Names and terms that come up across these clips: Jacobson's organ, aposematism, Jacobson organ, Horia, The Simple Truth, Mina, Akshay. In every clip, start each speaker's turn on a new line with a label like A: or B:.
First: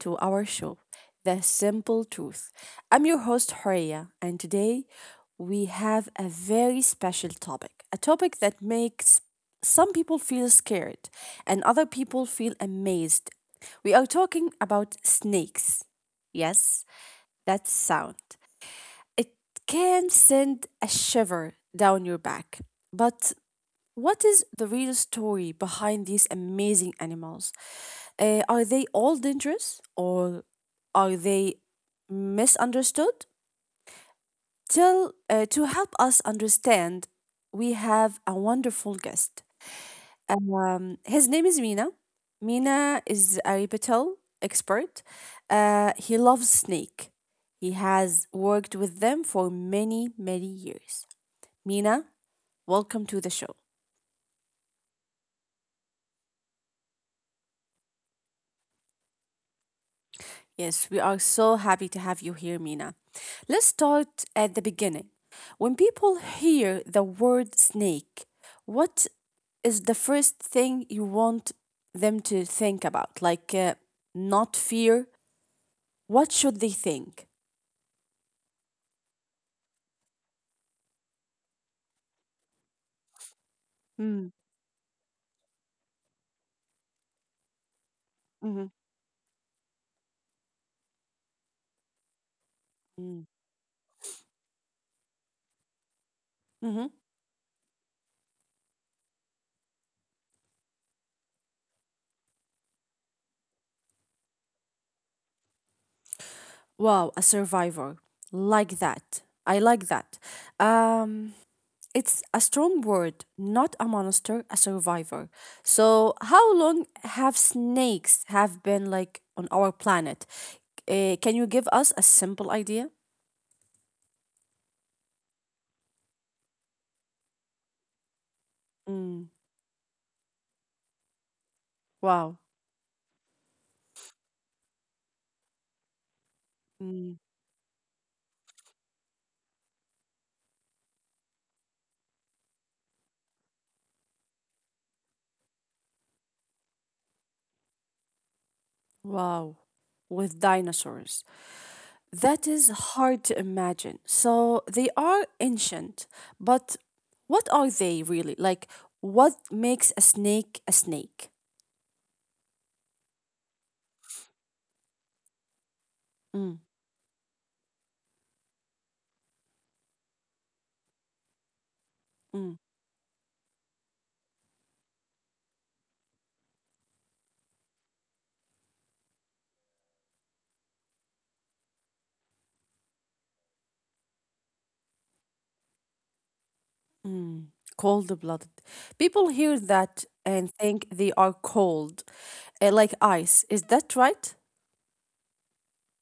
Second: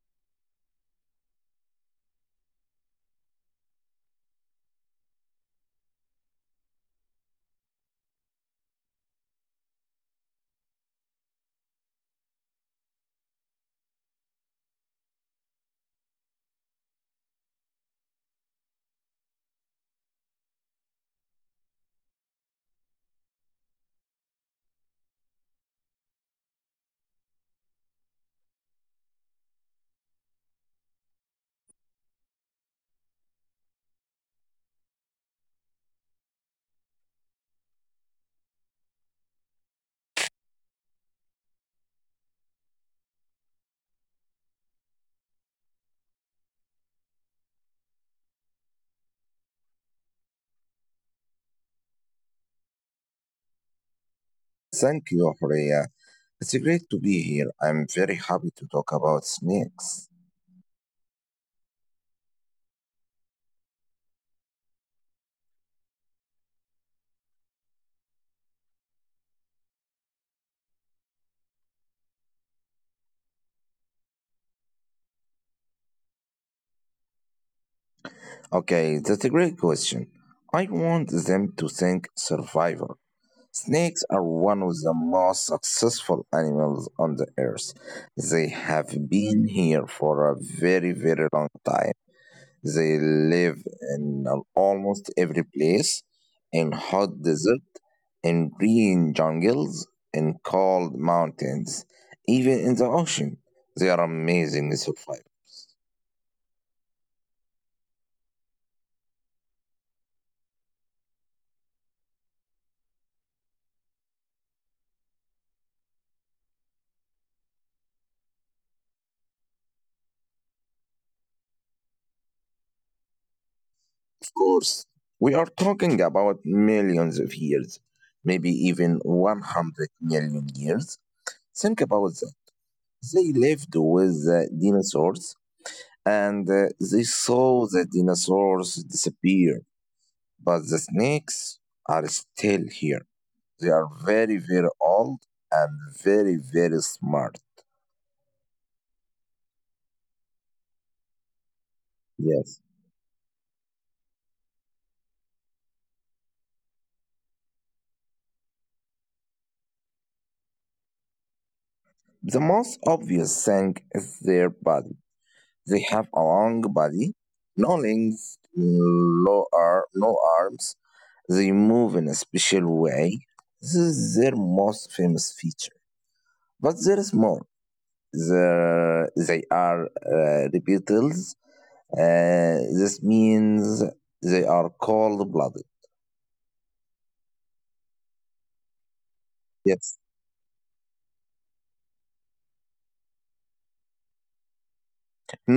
A: to our show, The Simple Truth. I'm your host, Horia, and today we have a very special topic a topic that makes some people feel scared and other people feel amazed. We are talking about snakes. Yes, that sound. It can send a shiver down your back, but what is the real story behind these amazing animals? Are they all dangerous or are they misunderstood? To help us understand, we have a wonderful guest. His name is Mina. Mina is a reptile expert. He loves snake. He has worked with them for many, many years. Mina, welcome to the show.
B: Thank you, Horia. It's great to be here. I'm very happy to talk about snakes.
A: Yes, we are so happy to have you here, Mina. Let's start at the beginning. When people hear the word snake, what is the first thing you want them to think about? Like, not fear? What should they think?
B: Okay, that's a great question. I want them to think survival. Snakes
A: Mm,
B: are one of the most successful animals on the earth. They
A: mhm,
B: have been here for a very, very long time. They
A: mm,
B: live in almost every place, in
A: mhm.
B: hot desert, in green jungles, in cold mountains, even in the ocean. They are amazingly survived.
A: Wow, a survivor. Like that. I like that. Um, It's a strong word, not a monster, a survivor. So, how long have snakes have been like on our planet? Can you give us a simple idea?
B: Of course, we are talking about millions of years, maybe even
A: Mm,
B: 100 million years. Think
A: wow.
B: about that. They lived with the dinosaurs, and
A: Mm,
B: they saw the dinosaurs disappear. But the snakes are still here. They are very, very old and very, very smart.
A: wow. With dinosaurs. That is
B: Yes.
A: hard to imagine. So they are ancient, but what are they really? Like, what makes a snake a snake?
B: The most obvious thing is their body. They
A: Mm,
B: have a long body, no legs, no arms. They move
A: mm.
B: in a special way. This is their most famous feature. But there is more. They are reptiles. This means they are cold blooded.
A: Mm, cold-blooded. People hear that
B: Yes.
A: and think they are cold, like ice. Is that right?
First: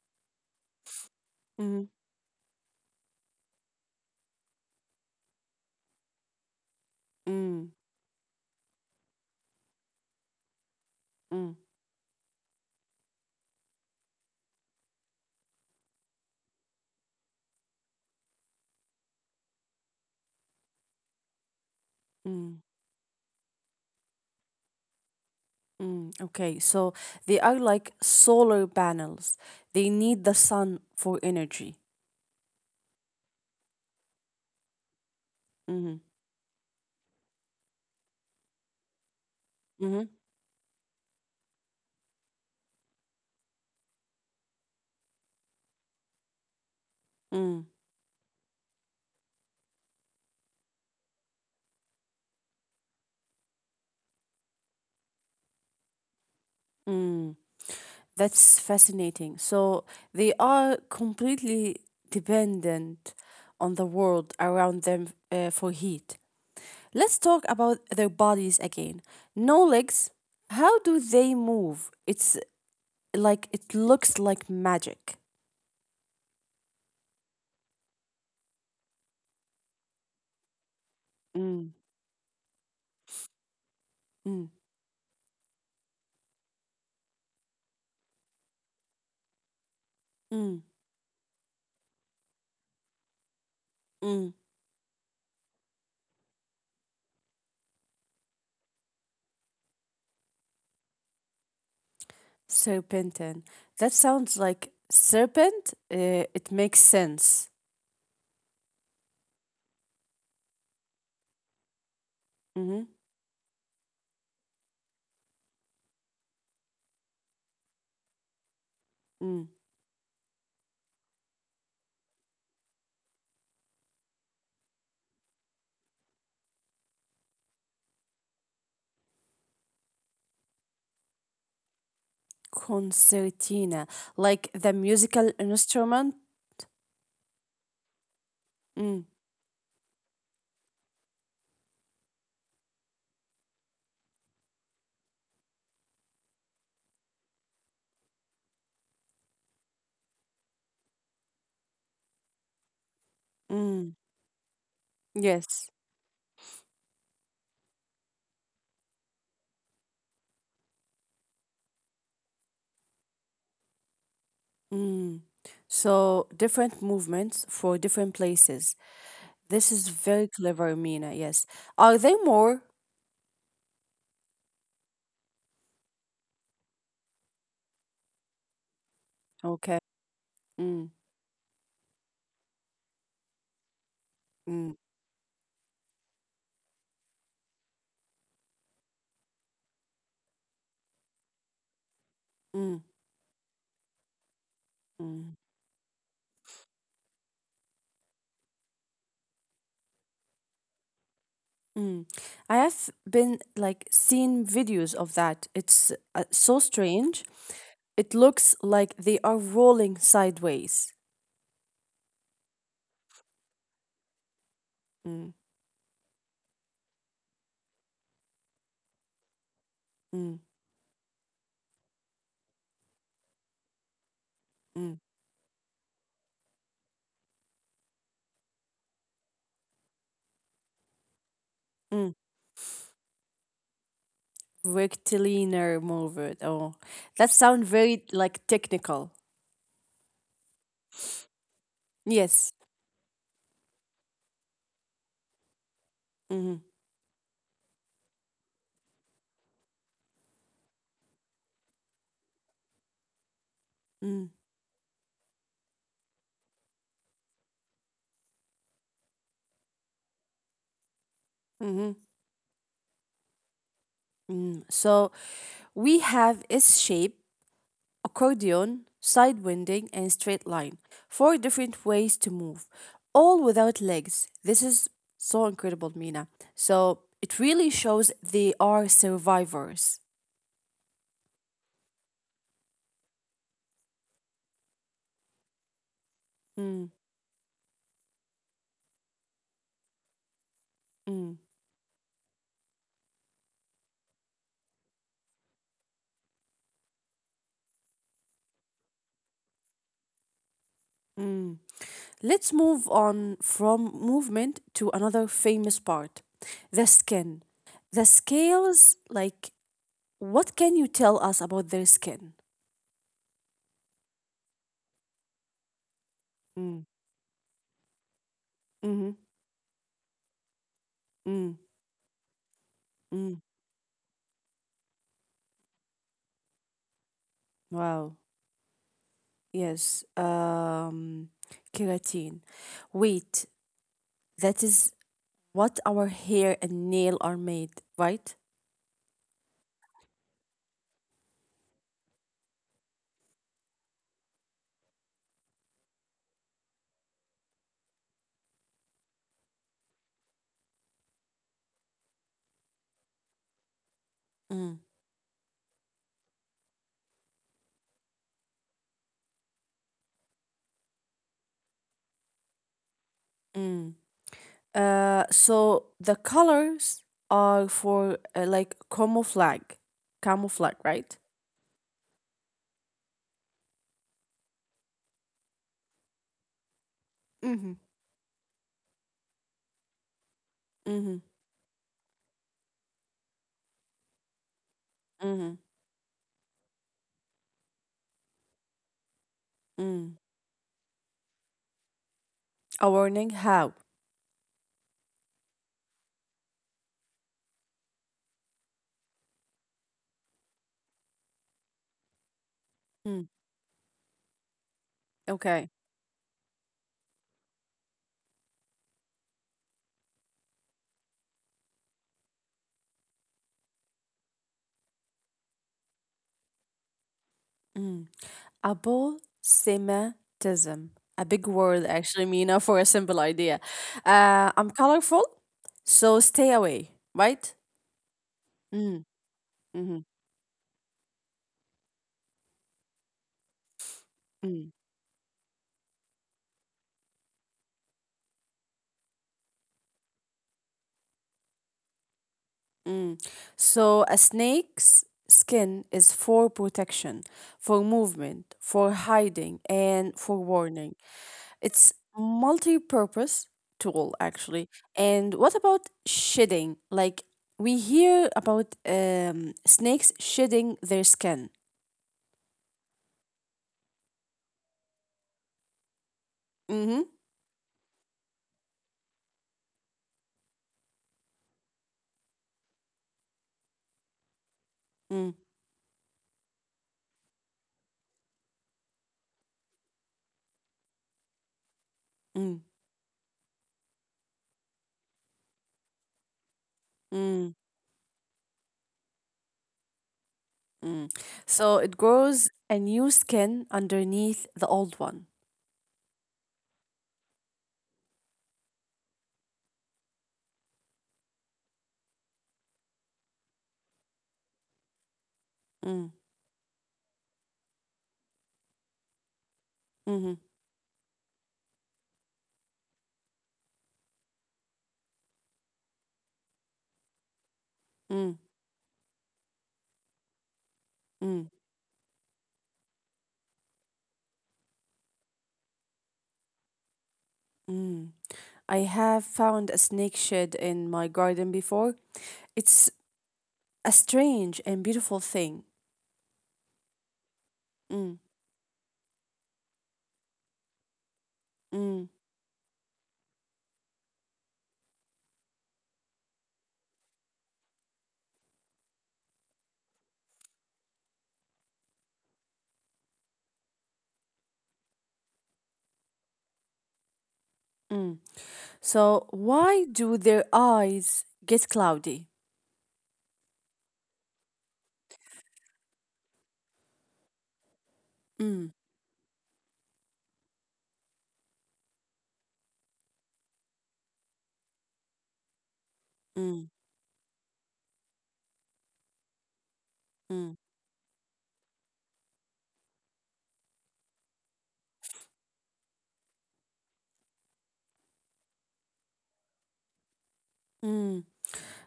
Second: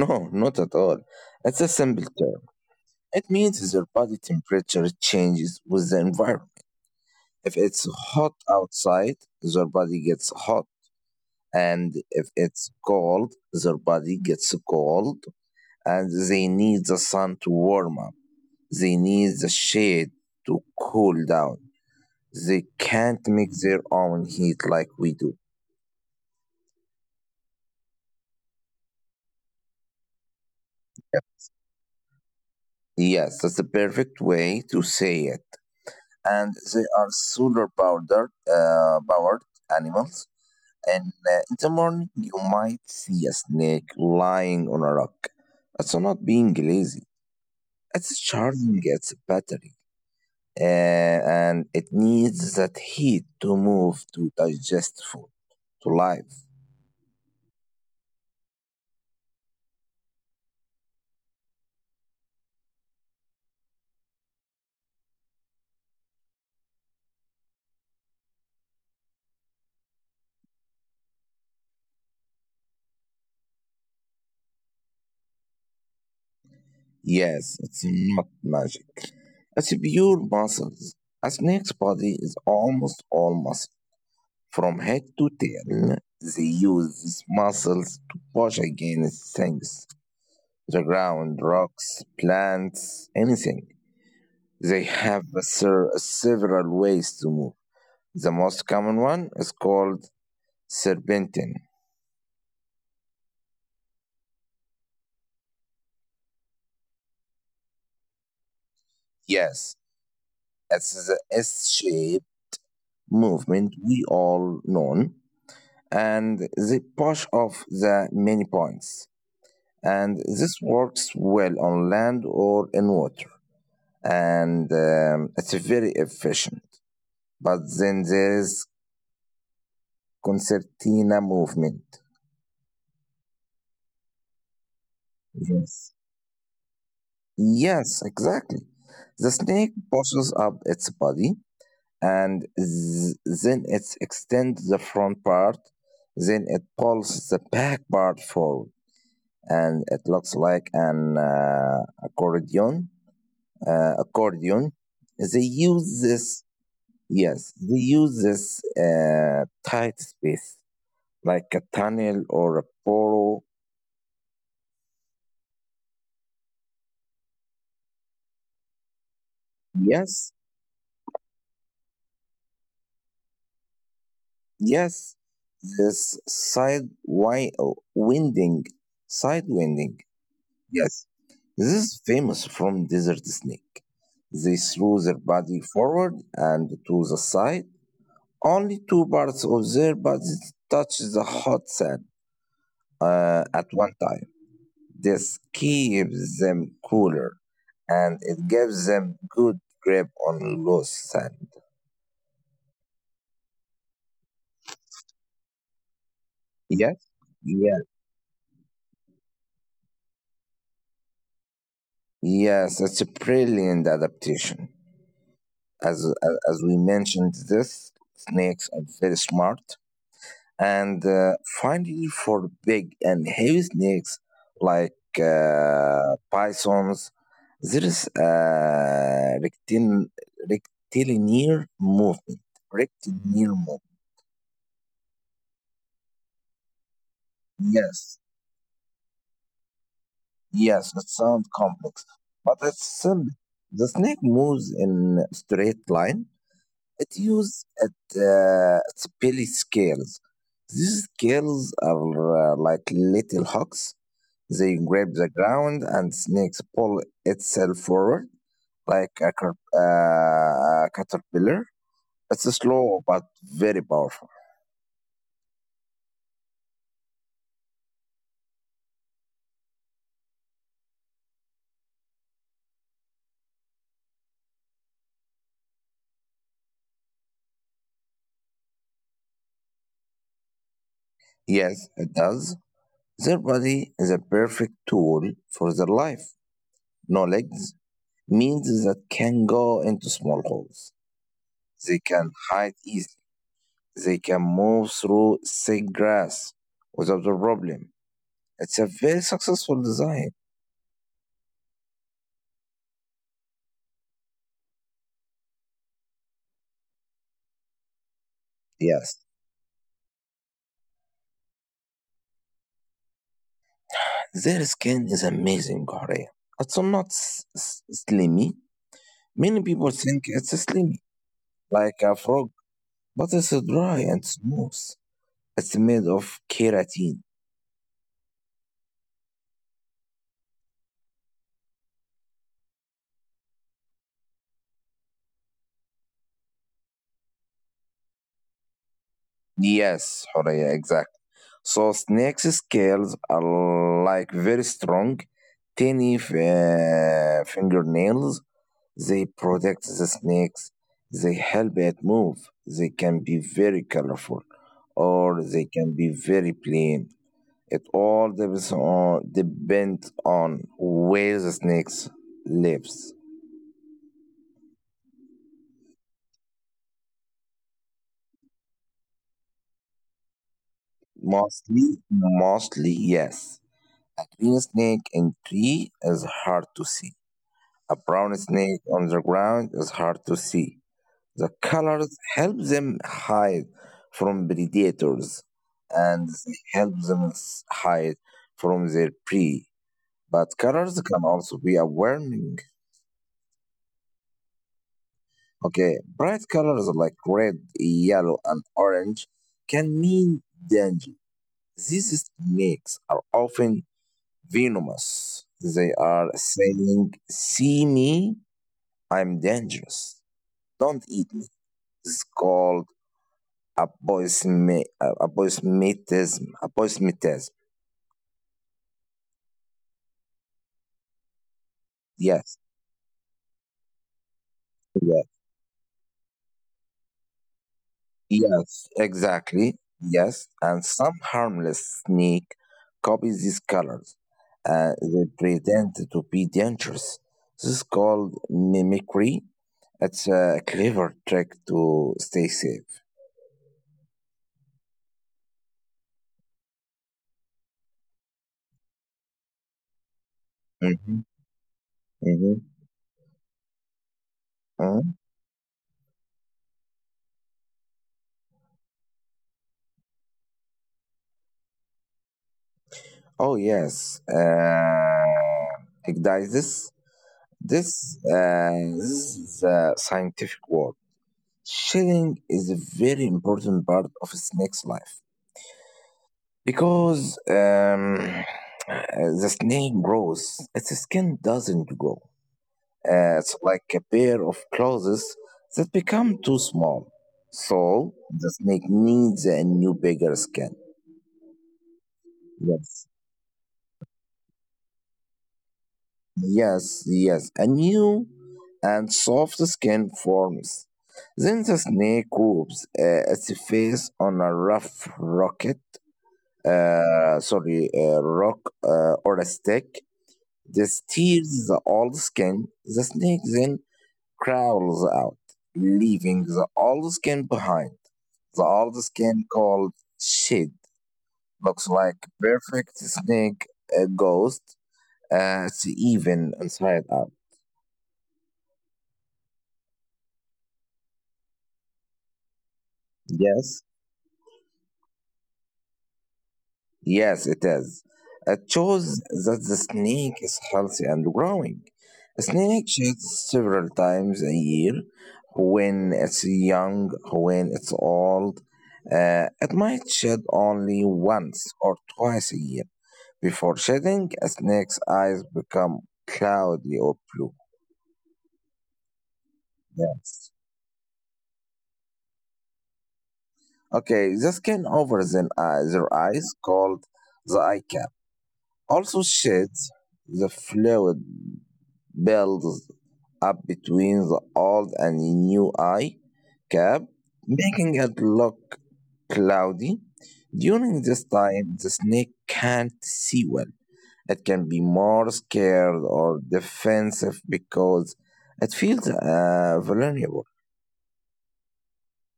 B: No, not at all. It's a
A: Mm,
B: simple term. It means their body temperature changes with the environment. If
A: mm,
B: it's hot outside, their body gets hot.
A: mm,
B: And if it's cold, their body gets cold. And they need the sun to warm up. They need the shade to cool down. They
A: mm,
B: can't make their own heat like we do.
A: mm. Okay, so they are like solar panels. They need the sun for energy.
B: Yes, that's the perfect way to say it.
A: Mm,
B: And they are solar powder powered animals.
A: mm,
B: And In the morning, you might see a snake lying on a rock. It's not being lazy.
A: mm,
B: It's charging its battery, and it needs that heat to move, to digest food, to life.
A: mm. That's fascinating. So they are completely dependent on the world around them for heat. Let's talk about their bodies again. No legs. How do they move? It's like it looks like magic.
B: Yes, it's not magic. It's pure muscles. A snake's
A: Mm,
B: body is almost all muscle.
A: mm,
B: From head to tail, they use these muscles to push against things: the
A: mm,
B: ground, rocks, plants, anything.
A: mm.
B: They have several ways to move. The most common one is called serpentine.
A: Serpentin. That sounds like serpent. It makes sense.
B: Yes, it's the S shaped
A: Hmm.
B: movement we all know, and they push off the many points.
A: Mm.
B: And this works well on land or in water. And it's very efficient. But then there is concertina movement.
A: Concertina, like the musical
B: Yes.
A: instrument.
B: Yes, exactly. The
A: Mm,
B: snake pushes up its body, and then it extends the front part. Then it pulls the back part forward, and it looks like an accordion. Uh,
A: mm.
B: accordion. They
A: Yes.
B: use this. Yes, they use this tight space like a tunnel or a burrow.
A: Mm. So different movements for different places. This is
B: Yes,
A: very clever, Mina. Yes. Are there more?
B: yes, this side wi- winding, side
A: Okay.
B: winding.
A: Mm,
B: Yes, this is famous from desert snake. They
A: mm,
B: throw their body forward and to the side. Only two parts of their bodies touch the hot sand
A: mm,
B: at one time. This
A: mm,
B: keeps them cooler, and it gives them good grip on loose sand.
A: mm. I have been like seen videos of that. It's
B: Yes.
A: so strange.
B: Yeah.
A: It looks like they are rolling sideways.
B: Yes, it's a brilliant adaptation.
A: Mm,
B: As we mentioned, this snakes are very smart.
A: mm,
B: And finally, for big and heavy snakes like
A: mm,
B: bisons, there is a rectilinear movement.
A: mm.
B: Rectilinear movement.
A: Rectilinear movement. Oh, that sounds
B: Yes,
A: very like technical.
B: yes, it sounds complex, but it's
A: Yes.
B: simple. The snake moves in straight line. It
A: Mm-hmm,
B: uses at its belly scales. These scales are like little hooks. They
A: mm,
B: grab the ground and snakes pull itself forward like a caterpillar. It's
A: mm-hmm.
B: slow but very powerful.
A: So we have S shape accordion, side winding, and straight line. Four different ways to move, all without legs. This is so incredible, Mina. So it really shows they are survivors.
B: Yes, it does. Their body is a perfect tool for their life. No
A: Mm,
B: legs means that can go into small holes. They
A: mm.
B: can hide easily. They can move through thick grass without a problem. It's a very successful design.
A: Let's move on from movement to another famous part the skin. The
B: Yes.
A: scales, like, what can you tell us about their skin?
B: Their skin is amazing, Bahrain. It's not
A: Mm,
B: slimy. Many
A: mm-hmm,
B: people think it's slimy, like
A: mm,
B: a frog, but it's dry
A: mm.
B: and smooth. It's made of keratin.
A: Wow. Yes, keratin. Wait, that is what our hair and nail are made, right?
B: Yes, Horea, exactly. So snake's scales are like very strong, tiny fingernails. They protect the snakes, they help it move, they can be very colorful,
A: Mm,
B: or they can be very plain. It all depends on where the snakes lives.
A: mm. So the colors are for like camouflage, right?
B: Mostly, mostly, yes. A green snake in tree is hard to see. A
A: Mm-hmm,
B: brown snake on the ground is hard to see. The
A: mm-hmm,
B: colors help them hide from predators,
A: mm-hmm,
B: and they help them hide from their prey. But
A: mm.
B: colors can also be a warning.
A: A warning how?
B: Okay, bright colors like red, yellow, and orange can mean danger. These snakes are
A: Mm,
B: often venomous. They
A: okay.
B: are saying, "See me, I'm dangerous. Don't eat me." It's called appointmentism.
A: Mm. Abosematism. A big word,
B: Yes,
A: actually, Mina, for a simple idea.
B: yes, yeah,
A: I'm colorful, so stay away, right?
B: yes,
A: Mm,
B: exactly. Yes,
A: mm-hmm,
B: and some harmless snake copies these colors. They
A: mm,
B: pretend to be dangerous. This is called mimicry. It's a clever trick to stay safe.
A: mm. So, a snake's skin is for protection, for movement, for hiding, and for
B: Mhm,
A: warning. It's
B: mhm,
A: multi purpose tool,
B: mhm.
A: actually. And what about shedding? Like, we hear about snakes shedding their skin.
B: Oh yes, Igdias.
A: Mhm.
B: This this is a scientific word. Shedding is a very important part of a snake's life
A: Mm,
B: because the snake grows, its skin doesn't grow.
A: mm,
B: It's like a pair of claws that become too small. So
A: mm,
B: the snake needs a new, bigger skin.
A: mm. So it grows
B: Yes,
A: a new skin underneath the old one.
B: yes, yes. A new and soft skin forms. Then the snake rubs its face on a rough rocket,
A: Mm,
B: rock or a stick.
A: mm,
B: This tears the old skin. The snake then crawls out, leaving the old skin behind. The
A: mm,
B: old skin, called shed, looks
A: mm,
B: like perfect snake ghost. It's even inside out.
A: mm. I have found a snake shed in my garden before. It's
B: Yes.
A: a strange and beautiful thing.
B: Yes, it is.
A: Mm,
B: It shows that the snake is healthy and growing. A
A: mm,
B: snake sheds several times a year. When it's young, when it's old, it might shed only once or twice a year. Before shedding, a snake's eyes become cloudy or blue.
A: mm. So why
B: Yes.
A: do their eyes get cloudy?
B: Okay, the skin over the their eyes, called the eye cap, also
A: Mm,
B: sheds. The fluid builds up between the old and new eye cap,
A: mm,
B: making it look cloudy. During
A: mm,
B: this time, the snake can't see well. It can be more scared or defensive because it feels vulnerable.
A: mm.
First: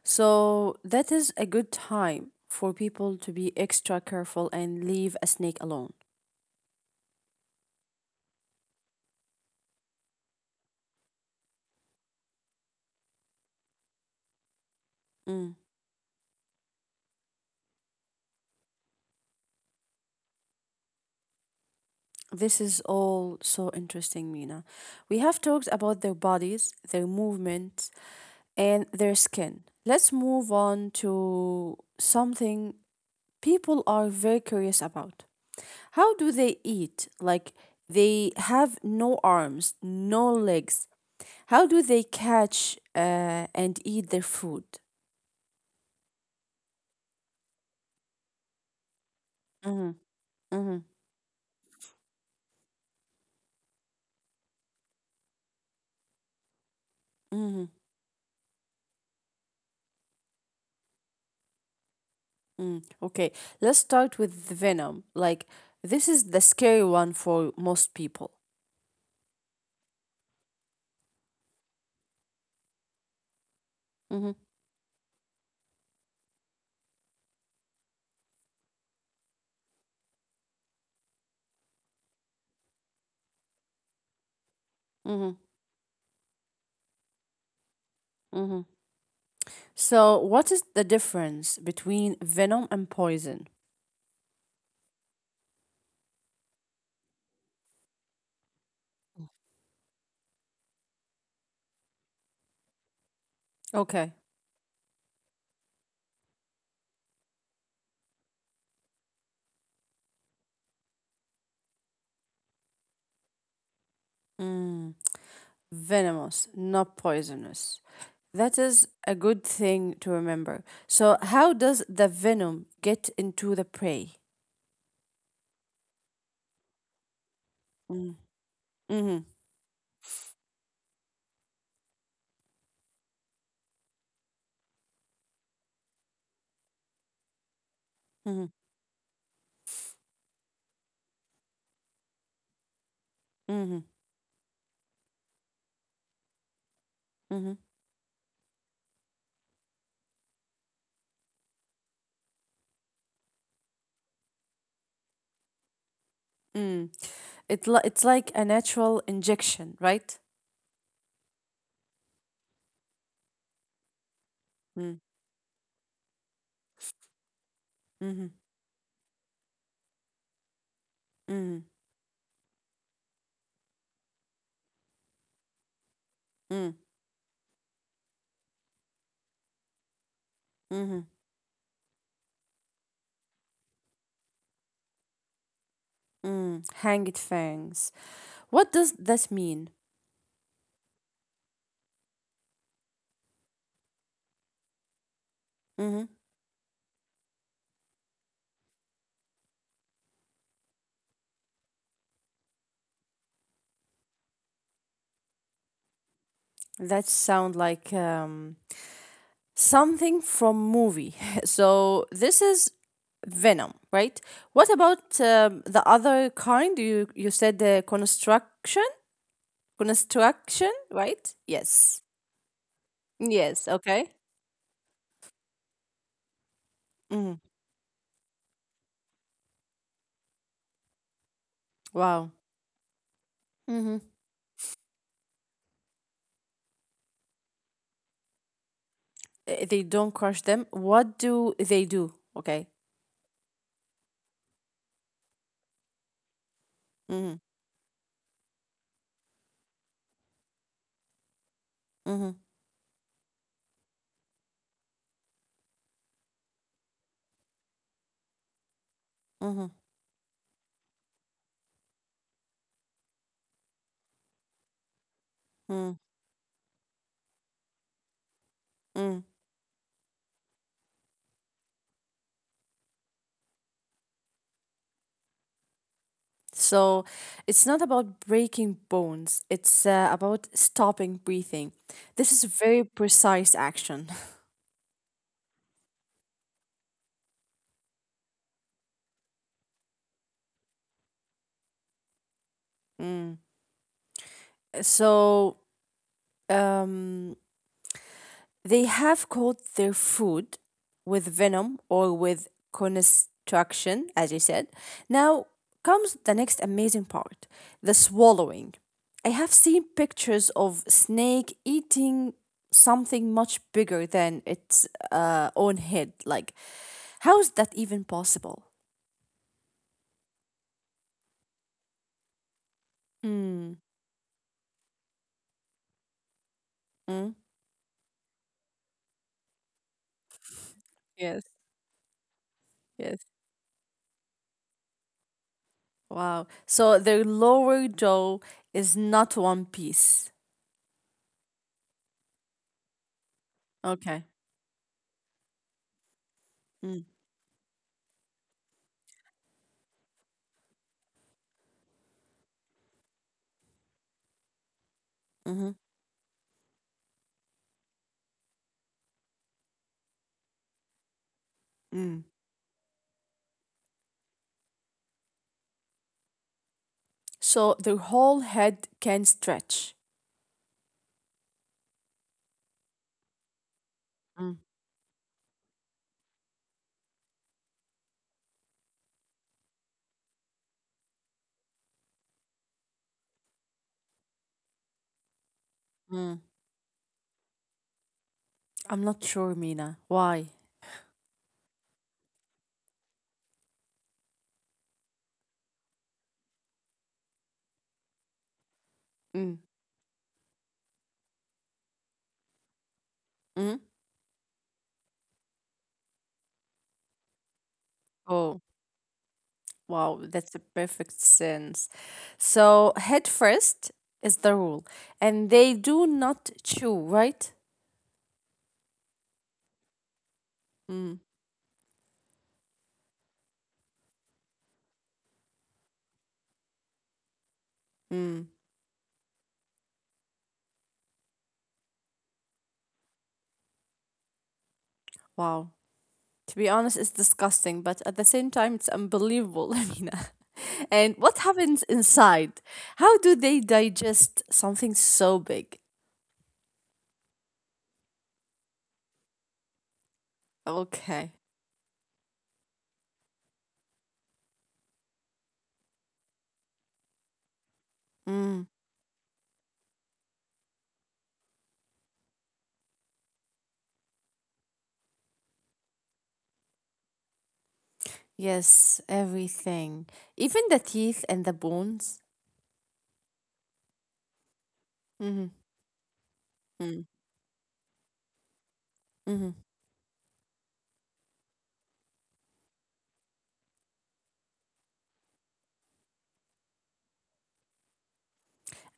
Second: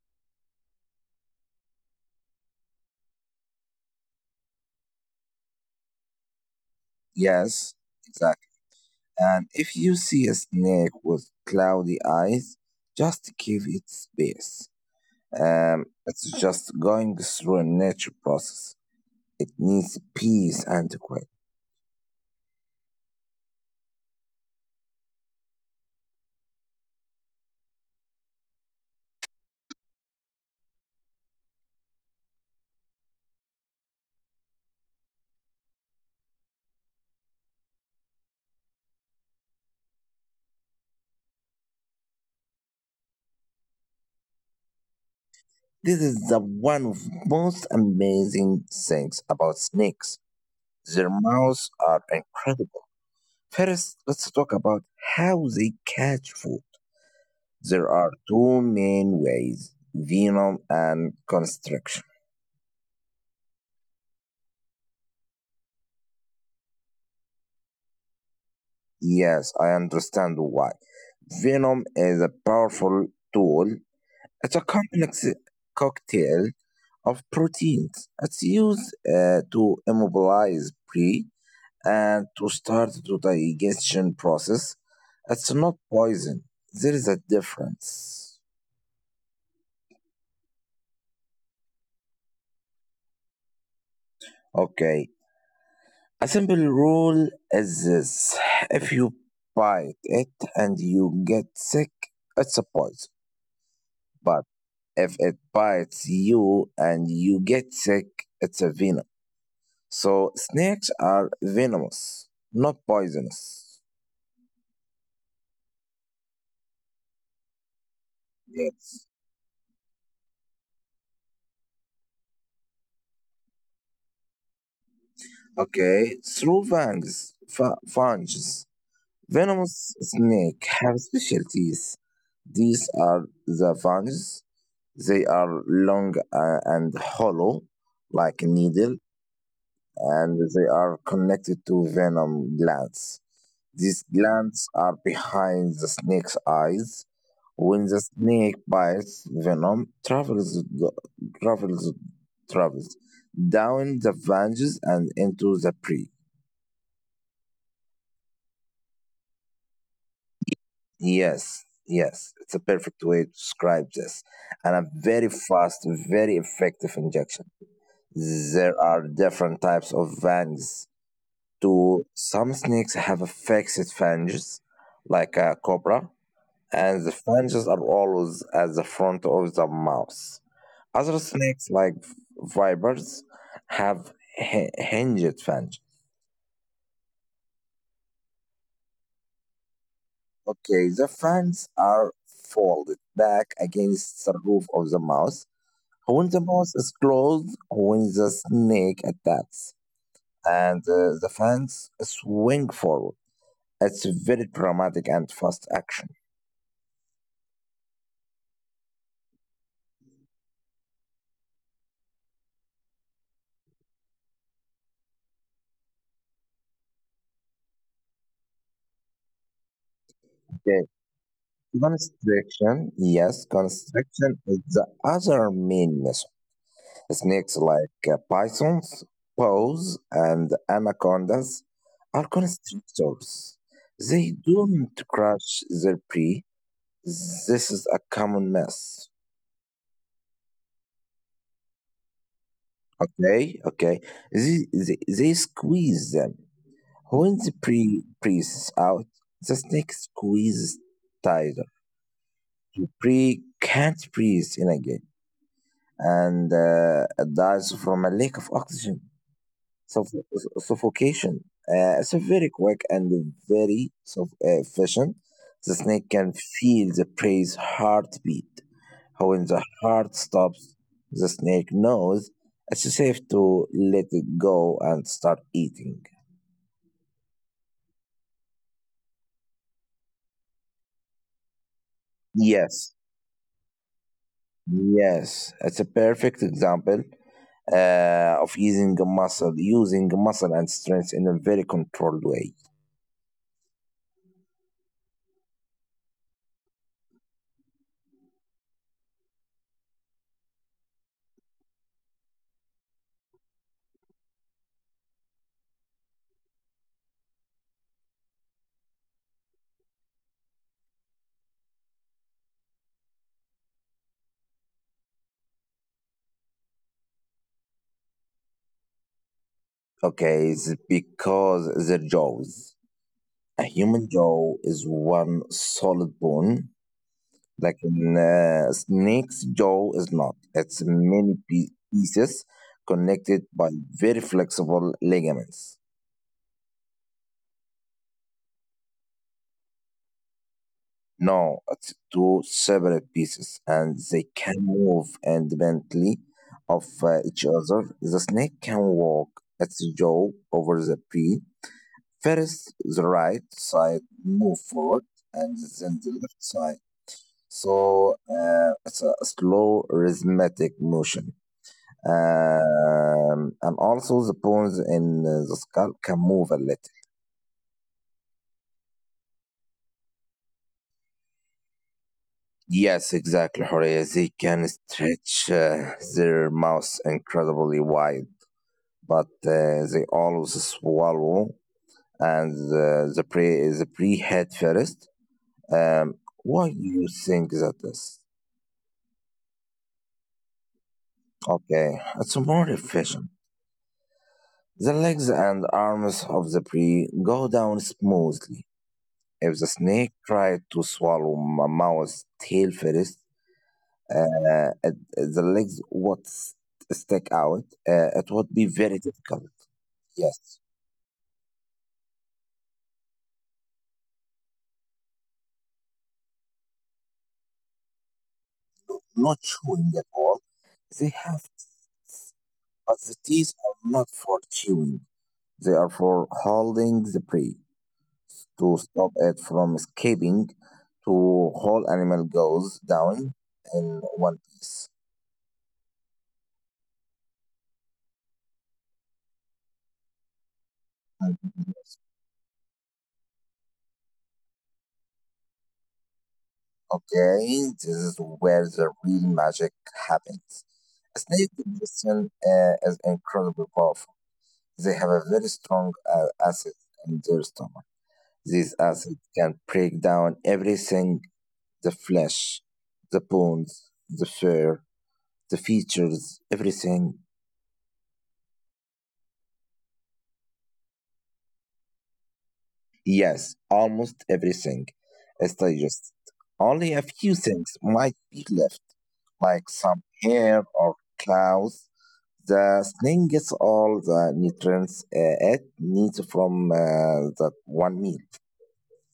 A: So that is a good time for people to be extra careful and leave a snake alone.
B: Yes, exactly. And if you see a snake with cloudy eyes, just give it space.
A: Mm.
B: It's just going through a nature process. It needs peace and quiet.
A: This is all so interesting, Mina. We have talked about their bodies, their movement, and their skin. Let's move on to something people are very curious about. How do they eat? Like, they have no arms, no legs. How do they catch and eat their food?
B: This is the one of most amazing things about
A: Mm-hmm,
B: snakes.
A: mm-hmm,
B: Their mouths are incredible. First, let's talk about how they catch food.
A: mm-hmm,
B: There are two main ways, venom and constriction.
A: mm. Okay, let's start with the venom. Like, this is the scary one for most people.
B: Yes, I understand why. Venom is a powerful tool.
A: Mm-hmm.
B: It's a complex cocktail of proteins. It's used to immobilize prey and to start the digestion process.
A: Mm-hmm.
B: It's not poison. There is a difference.
A: Mm-hmm. So, what is the difference between venom and poison?
B: Okay. A simple rule is this. If you bite it and you get sick, it's a poison.
A: Okay.
B: But if it bites you and you get sick, it's a venom. So snakes are venomous, not poisonous.
A: Mm. Venomous, not poisonous. That is
B: Yes.
A: a good thing to remember. So, how does the venom get into the prey?
B: Okay. Through fangs,
A: Mm.
B: fangs.
A: Mm-hmm.
B: Venomous snakes have special teeth. These are the fangs. They are long and hollow, like a
A: Mm-hmm.
B: needle, and they are connected to venom glands.
A: Mm-hmm.
B: These glands are behind the snake's eyes.
A: Mm-hmm.
B: When the snake bites, venom travels, travels down the fangs and into the prey.
A: Mm. It's like a natural injection, right?
B: Yes, yes, it's a perfect way to describe this. And a
A: Mm.
B: very fast, very effective injection.
A: Mm-hmm.
B: There are different types of fangs
A: Mm-hmm.
B: too. Some snakes have a fixed fangs, like a cobra,
A: Mm.
B: and the fangs are always at the front of the mouth.
A: Mm-hmm.
B: Other snakes, like vipers, have hinged fangs.
A: Mm. Hang it fangs. What does that mean?
B: Okay, the fangs are folded back against the roof of the mouth.
A: Mm-hmm.
B: When the mouth is closed, when the snake attacks, and the fangs swing forward, it's very dramatic and fast action.
A: That sound like something from movie. So this is venom, right? What about the other kind? You said the construction,
B: Okay.
A: construction, right? Yes,
B: Constriction, yes,
A: yes. Okay.
B: constriction is the other main method.
A: Hmm.
B: Snakes like pythons, boas, and anacondas are
A: Wow.
B: constrictors.
A: Hmm.
B: They don't crush their prey. This is a common mess.
A: They don't crush them. What do they do? Okay.
B: Okay, okay. They squeeze them. When
A: Mm-hmm.
B: the prey breathes out, the snake squeezes tighter.
A: Mm-hmm.
B: The prey can't breathe in again and dies from a lack of oxygen,
A: Mm-hmm.
B: suff- suffocation. It's a very quick and very efficient. The snake
A: Mm-hmm.
B: can feel the prey's heartbeat.
A: Mm.
B: When the heart stops, the snake knows it's safe to let it go and start eating.
A: So it's not about breaking bones, it's about stopping breathing. This is a
B: Yes,
A: very precise action.
B: yes, it's a perfect example of using muscle and strength in a very controlled way.
A: Mm. So um, they have caught their food with venom or with constriction, as you said. Now comes the next amazing part the swallowing. I have seen pictures of snake eating something much bigger than its own head. Like, how is that even possible?
B: Okay, it's because the jaws. A
A: Mm.
B: human jaw is one solid bone,
A: Mm.
B: like a snake's jaw is not. It's many
A: Yes,
B: pieces connected
A: yes.
B: by very flexible ligaments.
A: Wow. So their lower jaw is not one piece.
B: No, it's two separate pieces, and they
A: Okay.
B: can move independently of
A: Mm.
B: each other. The snake can walk its jaw over the pea. First, the right side move forward, and
A: Mm-hmm.
B: then the left side. So it's a slow rhythmic motion.
A: Hmm.
B: And also the bones in the skull can move a little.
A: So the whole head can stretch.
B: Yes, exactly, Horea. They can
A: Mm,
B: stretch their mouths incredibly wide, but they always swallow, and the prey is a pre head first. Um,
A: mm.
B: why do you think that is?
A: I'm not sure, Mina. Why?
B: Okay, it's more efficient. The legs and arms of the prey go down smoothly. If the
A: Mm.
B: snake tried to swallow a mouse tail first,
A: Mm.
B: uh, at- at the legs stick out. It would be
A: Oh,
B: very difficult.
A: wow,
B: Yes,
A: that's a perfect sense. So, head first is the rule, and they do not chew, right?
B: not chewing at all. They
A: Mm.
B: have teeth, but the teeth are not for chewing. They are for holding the prey
A: Mm.
B: to stop it from escaping. To whole animal goes down in one piece.
A: Wow. To be honest, it's disgusting, but at the same time, it's unbelievable, Mina. And what
B: Mhm.
A: happens inside? How do they digest something so big?
B: Okay, this is where the real magic happens. Snake
A: Okay.
B: digestion is incredibly powerful. They have a very strong acid in their stomach. These acids can break down everything, the flesh, the bones, the fur, the features, everything.
A: Yes, everything. Even the teeth and the bones.
B: Yes, almost everything is
A: Hmm.
B: digested. Only a few things might be left, like
A: Hmm.
B: some hair or claws. The snail gets all the nutrients it needs from that one meal.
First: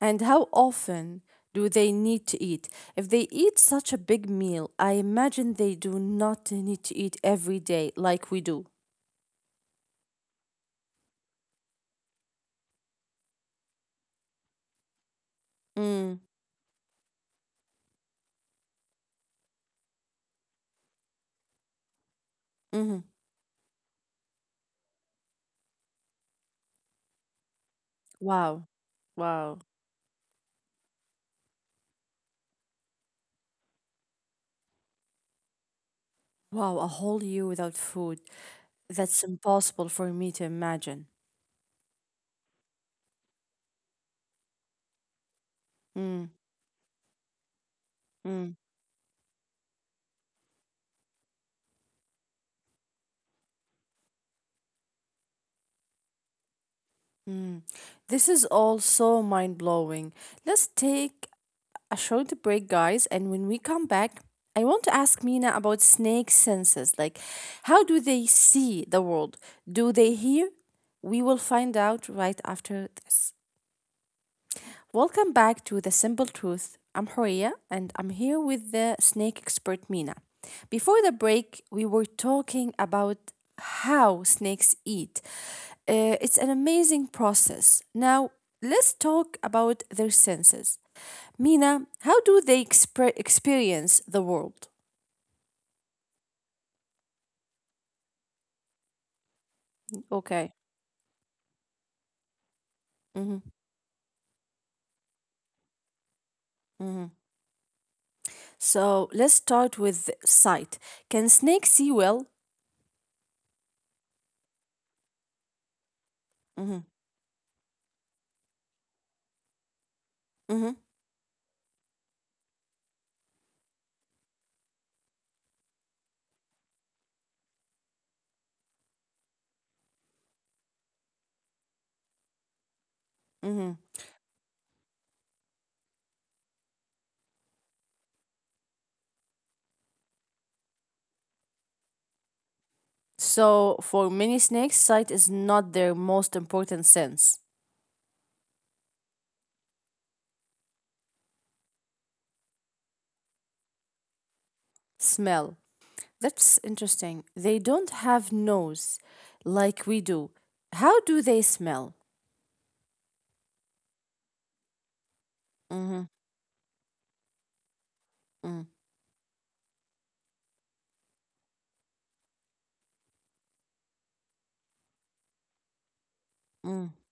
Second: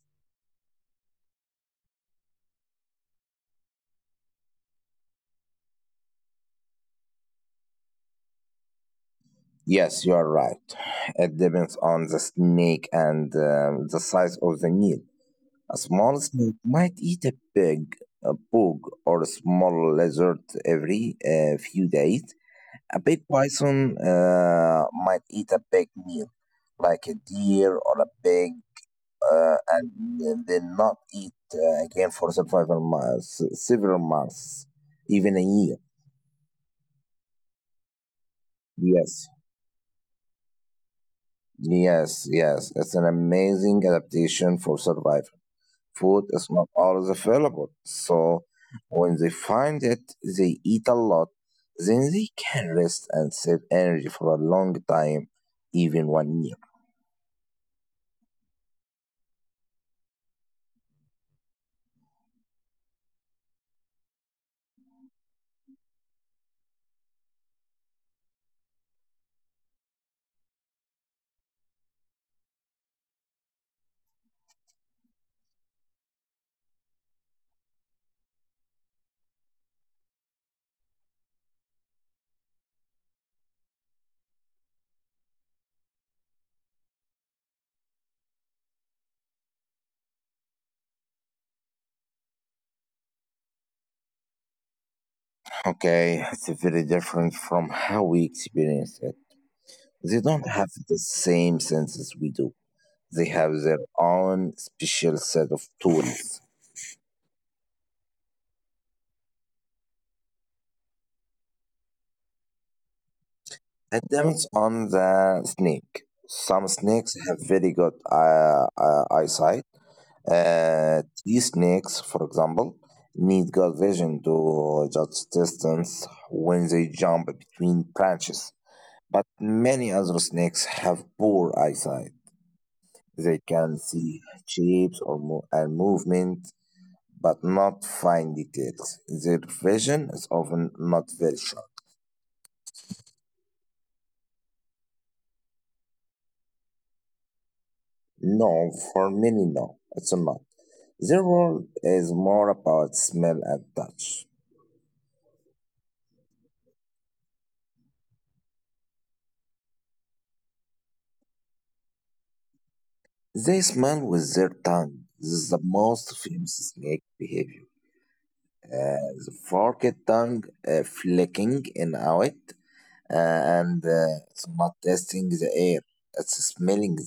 A: And how often do they need to eat? If they eat such a big meal, I imagine they do not need to eat every day like we do.
B: Yes, you are right. It depends on the snake and the size of the meal. A small
A: Mm,
B: snake might eat a pig, a pug, or a small lizard every few days.
A: mm-hmm.
B: A big bison might eat a big meal, like a deer or a pig,
A: Wow. Wow.
B: and then not eat again for several months, even a year.
A: Wow, a whole year without food. That's
B: Yes.
A: impossible for me to imagine.
B: Yes, yes, it's an amazing adaptation for survival. Food
A: Mm,
B: is not always available, so
A: mm.
B: when they find it, they eat a lot. Then they can rest and save energy for a long time, even 1 year.
A: This is all so mind blowing. Let's take a short break, guys. And when we come back, I want to ask Mina about snake senses. Like, how do they see the world? Do they hear? We will find out right after this. Welcome back to The Simple Truth. I'm Horia and I'm here with the snake expert Mina. Before the break, we were talking about how snakes eat. It's an amazing process. Now, let's talk about their senses. Mina, how do they experience the world?
B: Okay, it's very different from how we experience it. They don't
A: Okay.
B: have the same senses we do. They
A: Mhm,
B: have their own special set of tools.
A: mhm. So let's start with sight. Can snakes see well?
B: It depends on the snake. Some
A: Mhm,
B: snakes have very good eyesight.
A: mhm,
B: These snakes, for example, need good vision to judge distance when they jump between branches. But many other snakes have poor eyesight. They
A: mhm.
B: can see shapes or and movement, but not fine details. Their vision is often not very sharp.
A: So for many snakes, sight is not their most important sense.
B: No, for many, no, it's not. Their world is more about smell and touch.
A: Smell. That's interesting. They don't have nose like we do. How do they smell?
B: They smell with their tongue. This is the
A: Mhm,
B: most famous snake behavior.
A: mm,
B: The forked tongue flicking in out and it's not tasting the air, it's
A: mm.
B: smelling the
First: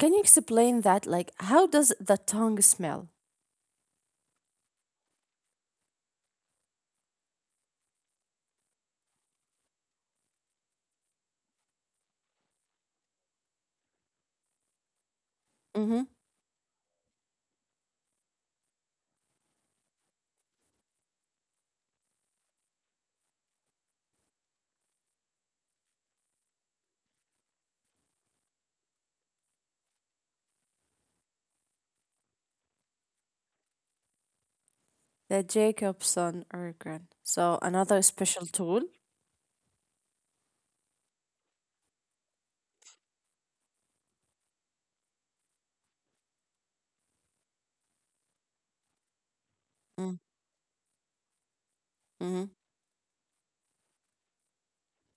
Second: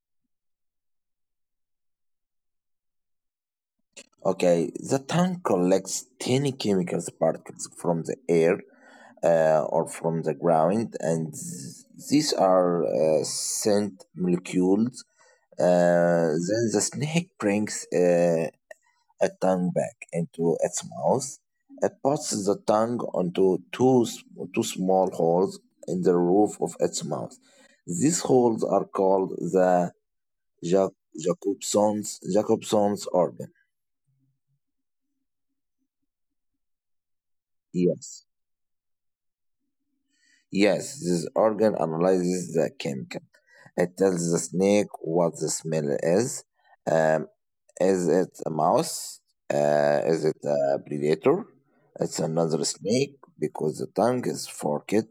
A: Can you explain that? Like, how does the tongue smell?
B: air. Okay, the tongue collects tiny chemicals particles from the air or from the ground, and these are scent molecules. Then the snake brings a tongue back into its mouth. It puts the tongue onto two, s- two small holes in the roof of its mouth. These holes are called the Ja- Jacobson's, Jacobson's organ.
A: The Jacobson organ. So another
B: Yes.
A: special tool.
B: Yes, this organ analyzes the chemical. It tells the snake what the smell is. Um, is it a mouse? Uh,
A: Mm,
B: is it a predator? It's
A: mm,
B: another snake because the tongue is forked.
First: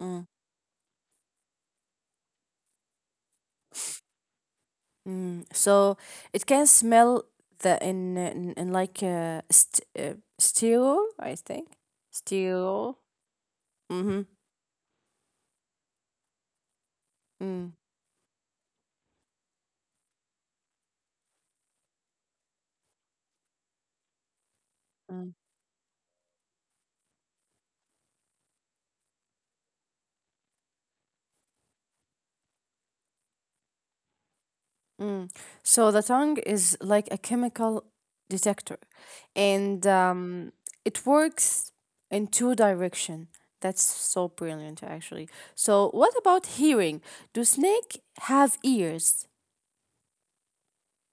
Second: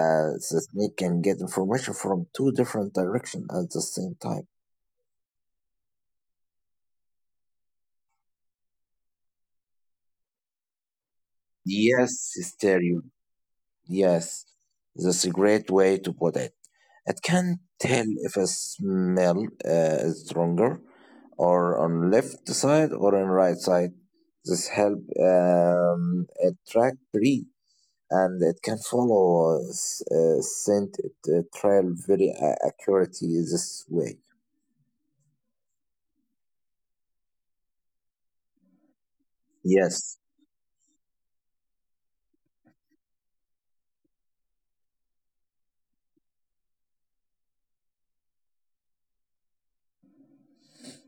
A: mm,
B: The snake can get information from two different directions at the same time.
A: mm. So it can smell the in like st steel, I think.
B: Yes, sister,
A: Steel. Mm-hmm.
B: yes, that's a great way to put it. It can
A: Mm,
B: tell if a smell is stronger or on left side or on right side. This help
A: mm,
B: it track tree and it can follow scent trail very accurately this way.
A: mm. So the tongue is like a chemical detector, and
B: Yes,
A: it works in two direction. That's so brilliant, actually. So what about hearing? Do snake have ears?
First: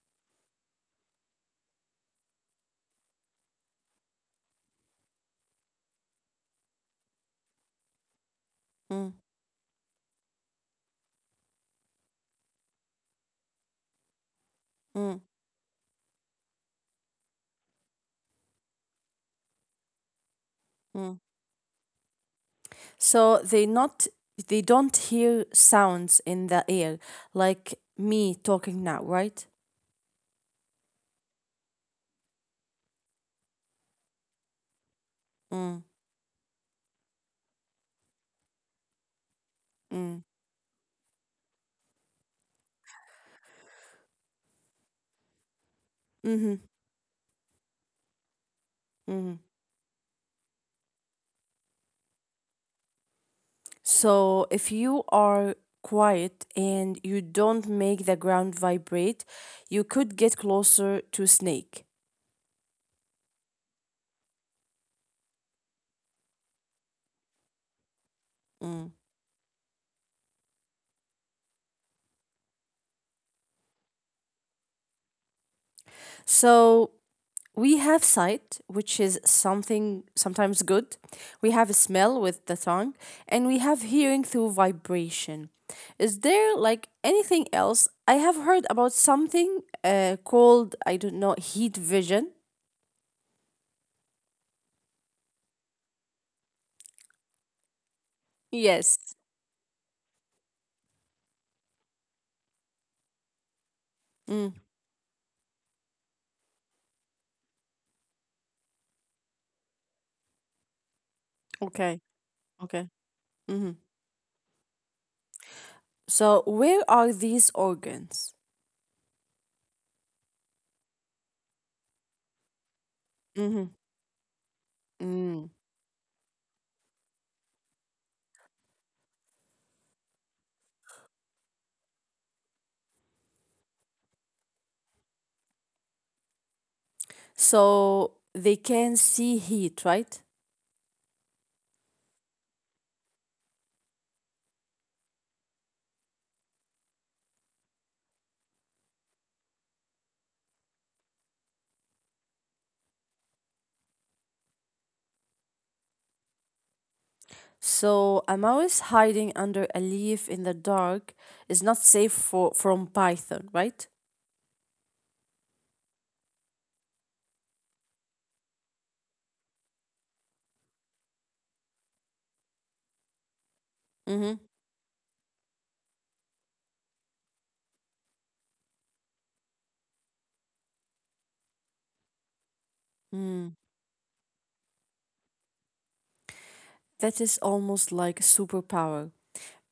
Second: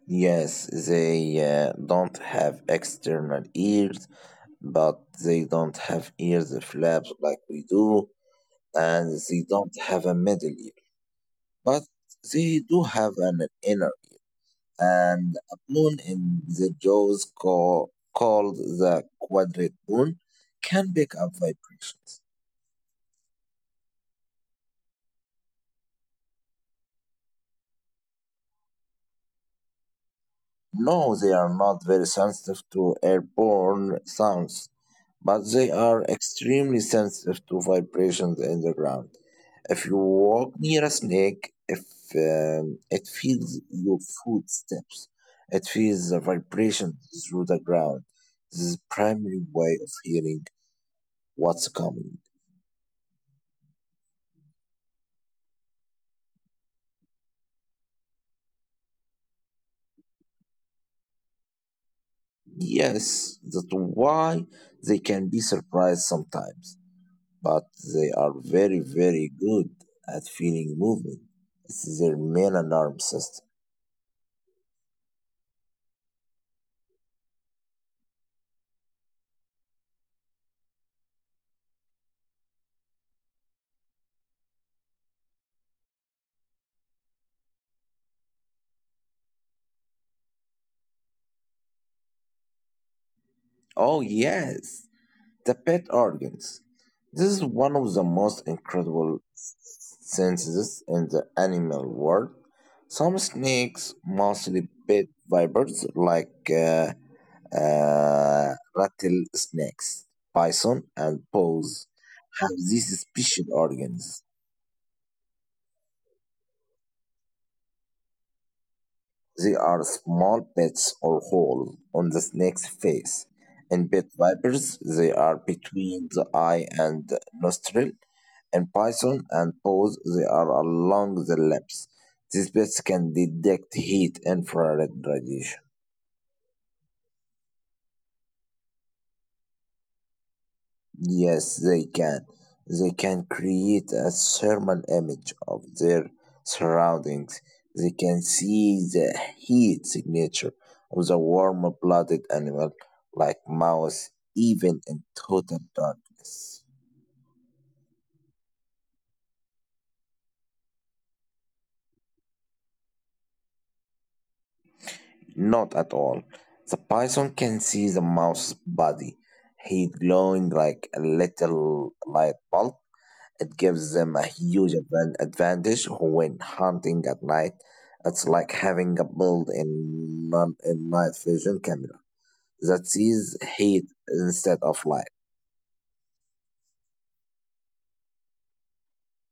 B: yes, they don't have external ears, but they don't have ears flaps like we do, and
A: Mm,
B: they don't have a middle ear, but they do have an inner
A: mm,
B: and a bone in the jaws called the quadrate bone can pick
A: mm.
B: up vibrations.
A: So they don't hear sounds in the air like me talking now, right?
B: No, they are not very sensitive to airborne sounds, but
A: Mm,
B: they are extremely sensitive to vibrations in the ground.
A: mm,
B: If you walk near a snake, if it feels your footsteps, it
A: mm-hmm,
B: feels the vibration through the ground.
A: mm-hmm.
B: This is primary way of hearing what's coming.
A: So if you are quiet and you don't make the ground vibrate, you could get closer to snake.
B: Yes, that's why they can be surprised sometimes,
A: Mm.
B: but they are very, very good at feeling movement. It's their main alarm system.
A: So we have sight, which is something sometimes good. We have a smell with the tongue, and we have hearing through vibration. Is there like anything else? I have heard about something called, I don't know, heat vision.
B: Oh yes, the pet organs. This is one
A: Yes.
B: of the most incredible senses in the animal world. Some
A: Mm,
B: snakes, mostly pet vipers like rattlesnakes, bison,
A: okay,
B: and
A: okay.
B: bulls, have
A: Hmm.
B: these special organs.
A: So, where are these organs?
B: They are small pits or holes on the
A: Mm-hmm.
B: snake's face. In pit
A: Mm.
B: vipers, they are between the eye and nostril. In python and toes, they are along the lips. These pits can detect heat, infrared radiation.
A: So, they can see heat, right?
B: Yes, they can. They can create a thermal image of their surroundings. They can see the heat signature of the warm blooded animal, like mouse, even in total darkness.
A: So a mouse hiding under a leaf in the dark is not safe for from Python, right?
B: Not at all. The python can see the mouse's body, heat glowing like a little light bulb. It
A: Mm-hmm.
B: gives them a huge advantage when hunting at night. It's like having a built-in non- in night vision camera that
A: Mm.
B: sees heat instead of light.
A: That is almost like a superpower.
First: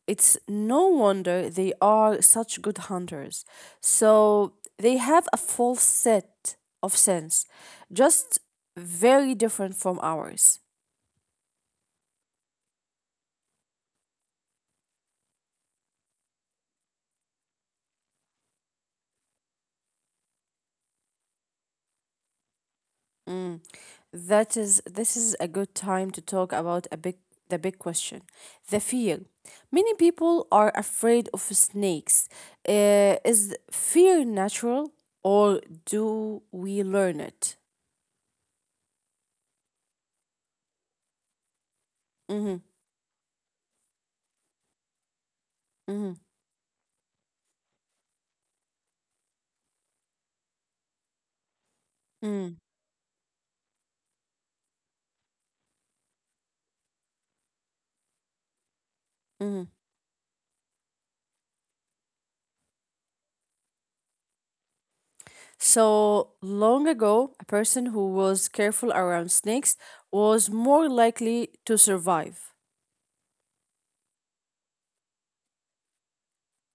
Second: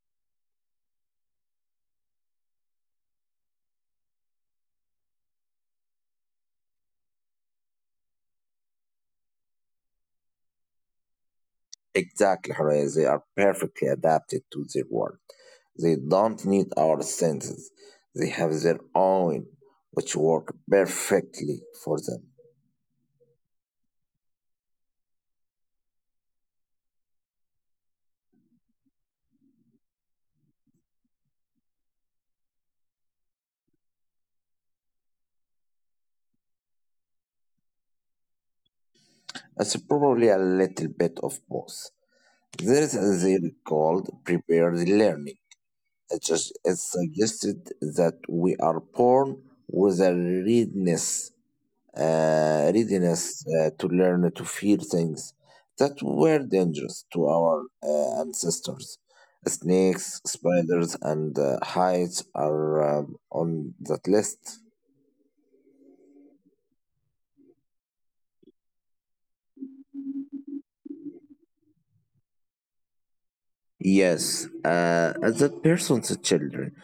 A: It's no wonder they are such good hunters. So they have a full set of sense, just very different from ours.
B: Exactly, Horea, they are perfectly adapted to their world. They don't need our senses. They have their own, which work perfectly for them.
A: This is a good time to talk about the big question, the fear. Many people are afraid of snakes. Is fear natural or do we learn it?
B: It's probably a little bit of both.
A: Mm-hmm,
B: There is a theory called prepared learning.
A: mm-hmm,
B: It's suggested that we are born with a readiness,
A: mm,
B: to learn to fear things that were dangerous to our ancestors.
A: mm.
B: Snakes, spiders, and heights are on that list.
A: So long ago, a person who was careful around snakes was more likely to survive.
B: Yes, as a person's children,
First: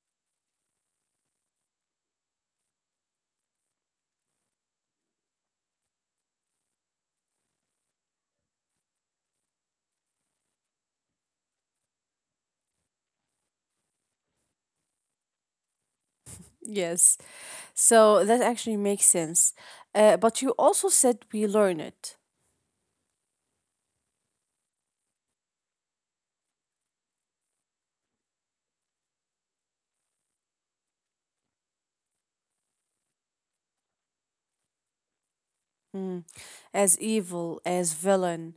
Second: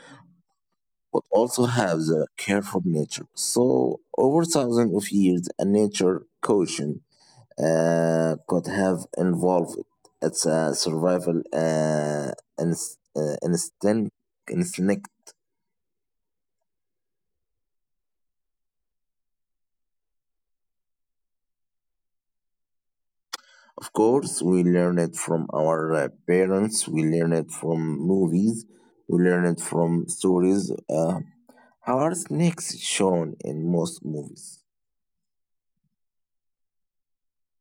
B: but also have the careful nature. So, over 1,000s of years, a nature caution could have involved. It's a survival inst- uh, instinct, instinct.
A: Yes, so that actually makes sense. But you also said we learn it.
B: Of course, we learn it from our parents, we learn it from movies, we learn it from stories. How are snakes shown in most movies?
A: Mm. As evil, as villain,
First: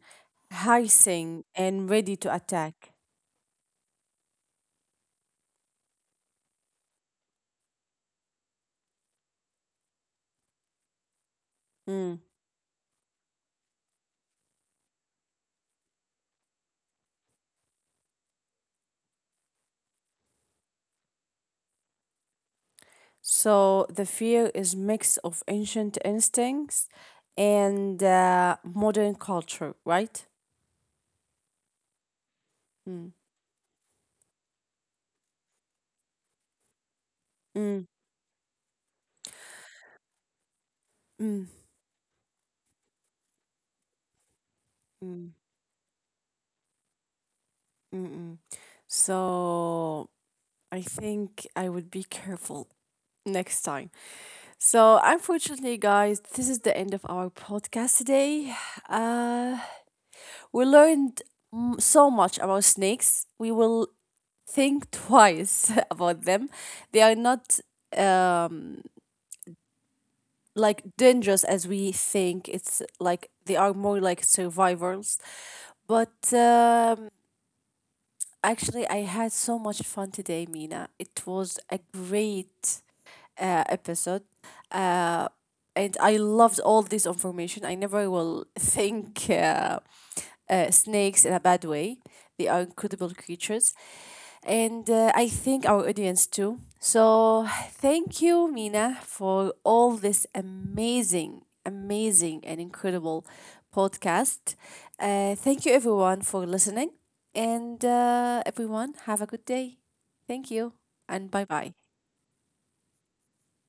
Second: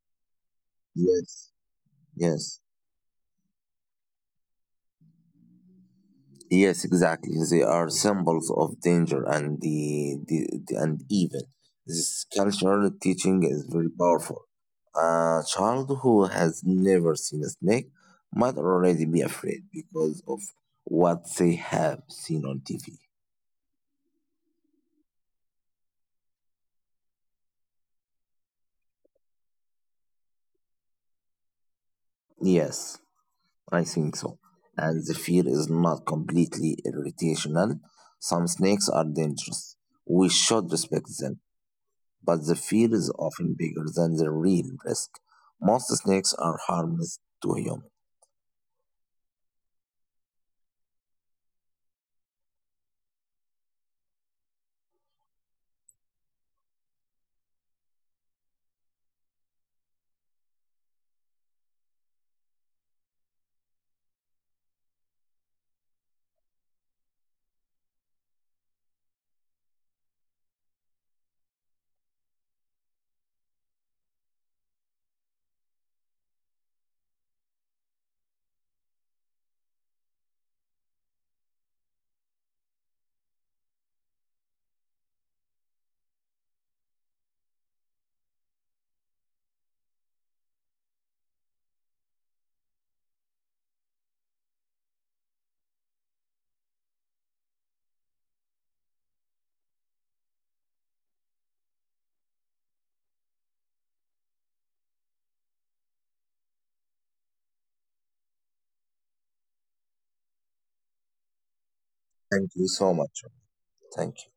A: hissing
B: Yes,
A: and ready to
B: yes.
A: attack.
B: Yes, exactly. They are symbols of danger and evil. This
A: Mm.
B: cultural teaching is very powerful. A child who has never seen a snake might already be afraid because of what they have seen on TV.
A: So the fear is mix of ancient instincts and modern culture, right?
B: Yes,
A: Mm.
B: I think so. And the fear is not completely irrational. Some
A: Mm.
B: snakes are dangerous. We should respect them,
A: Mm.
B: but the fear is often bigger than the real risk. Most
A: Mm.
B: snakes are harmless to humans.
A: Mm-mm. So I think I would be careful next time. So unfortunately, guys, this is the end of our podcast today. Uh, We learned so much about snakes. We will think twice about them. They are not um, like dangerous as we think. It's like they are more like survivors. But actually, I had so much fun today, Mina. It was a great episode. Uh, and I loved all this information. I never will think snakes in a bad way. They are incredible creatures. And I think our audience too. So thank you, Mina, for all this amazing, amazing, and incredible podcast. Thank you, everyone, for listening. And everyone, have a good day. Thank you, and bye bye.
B: Thank you so much. Thank you.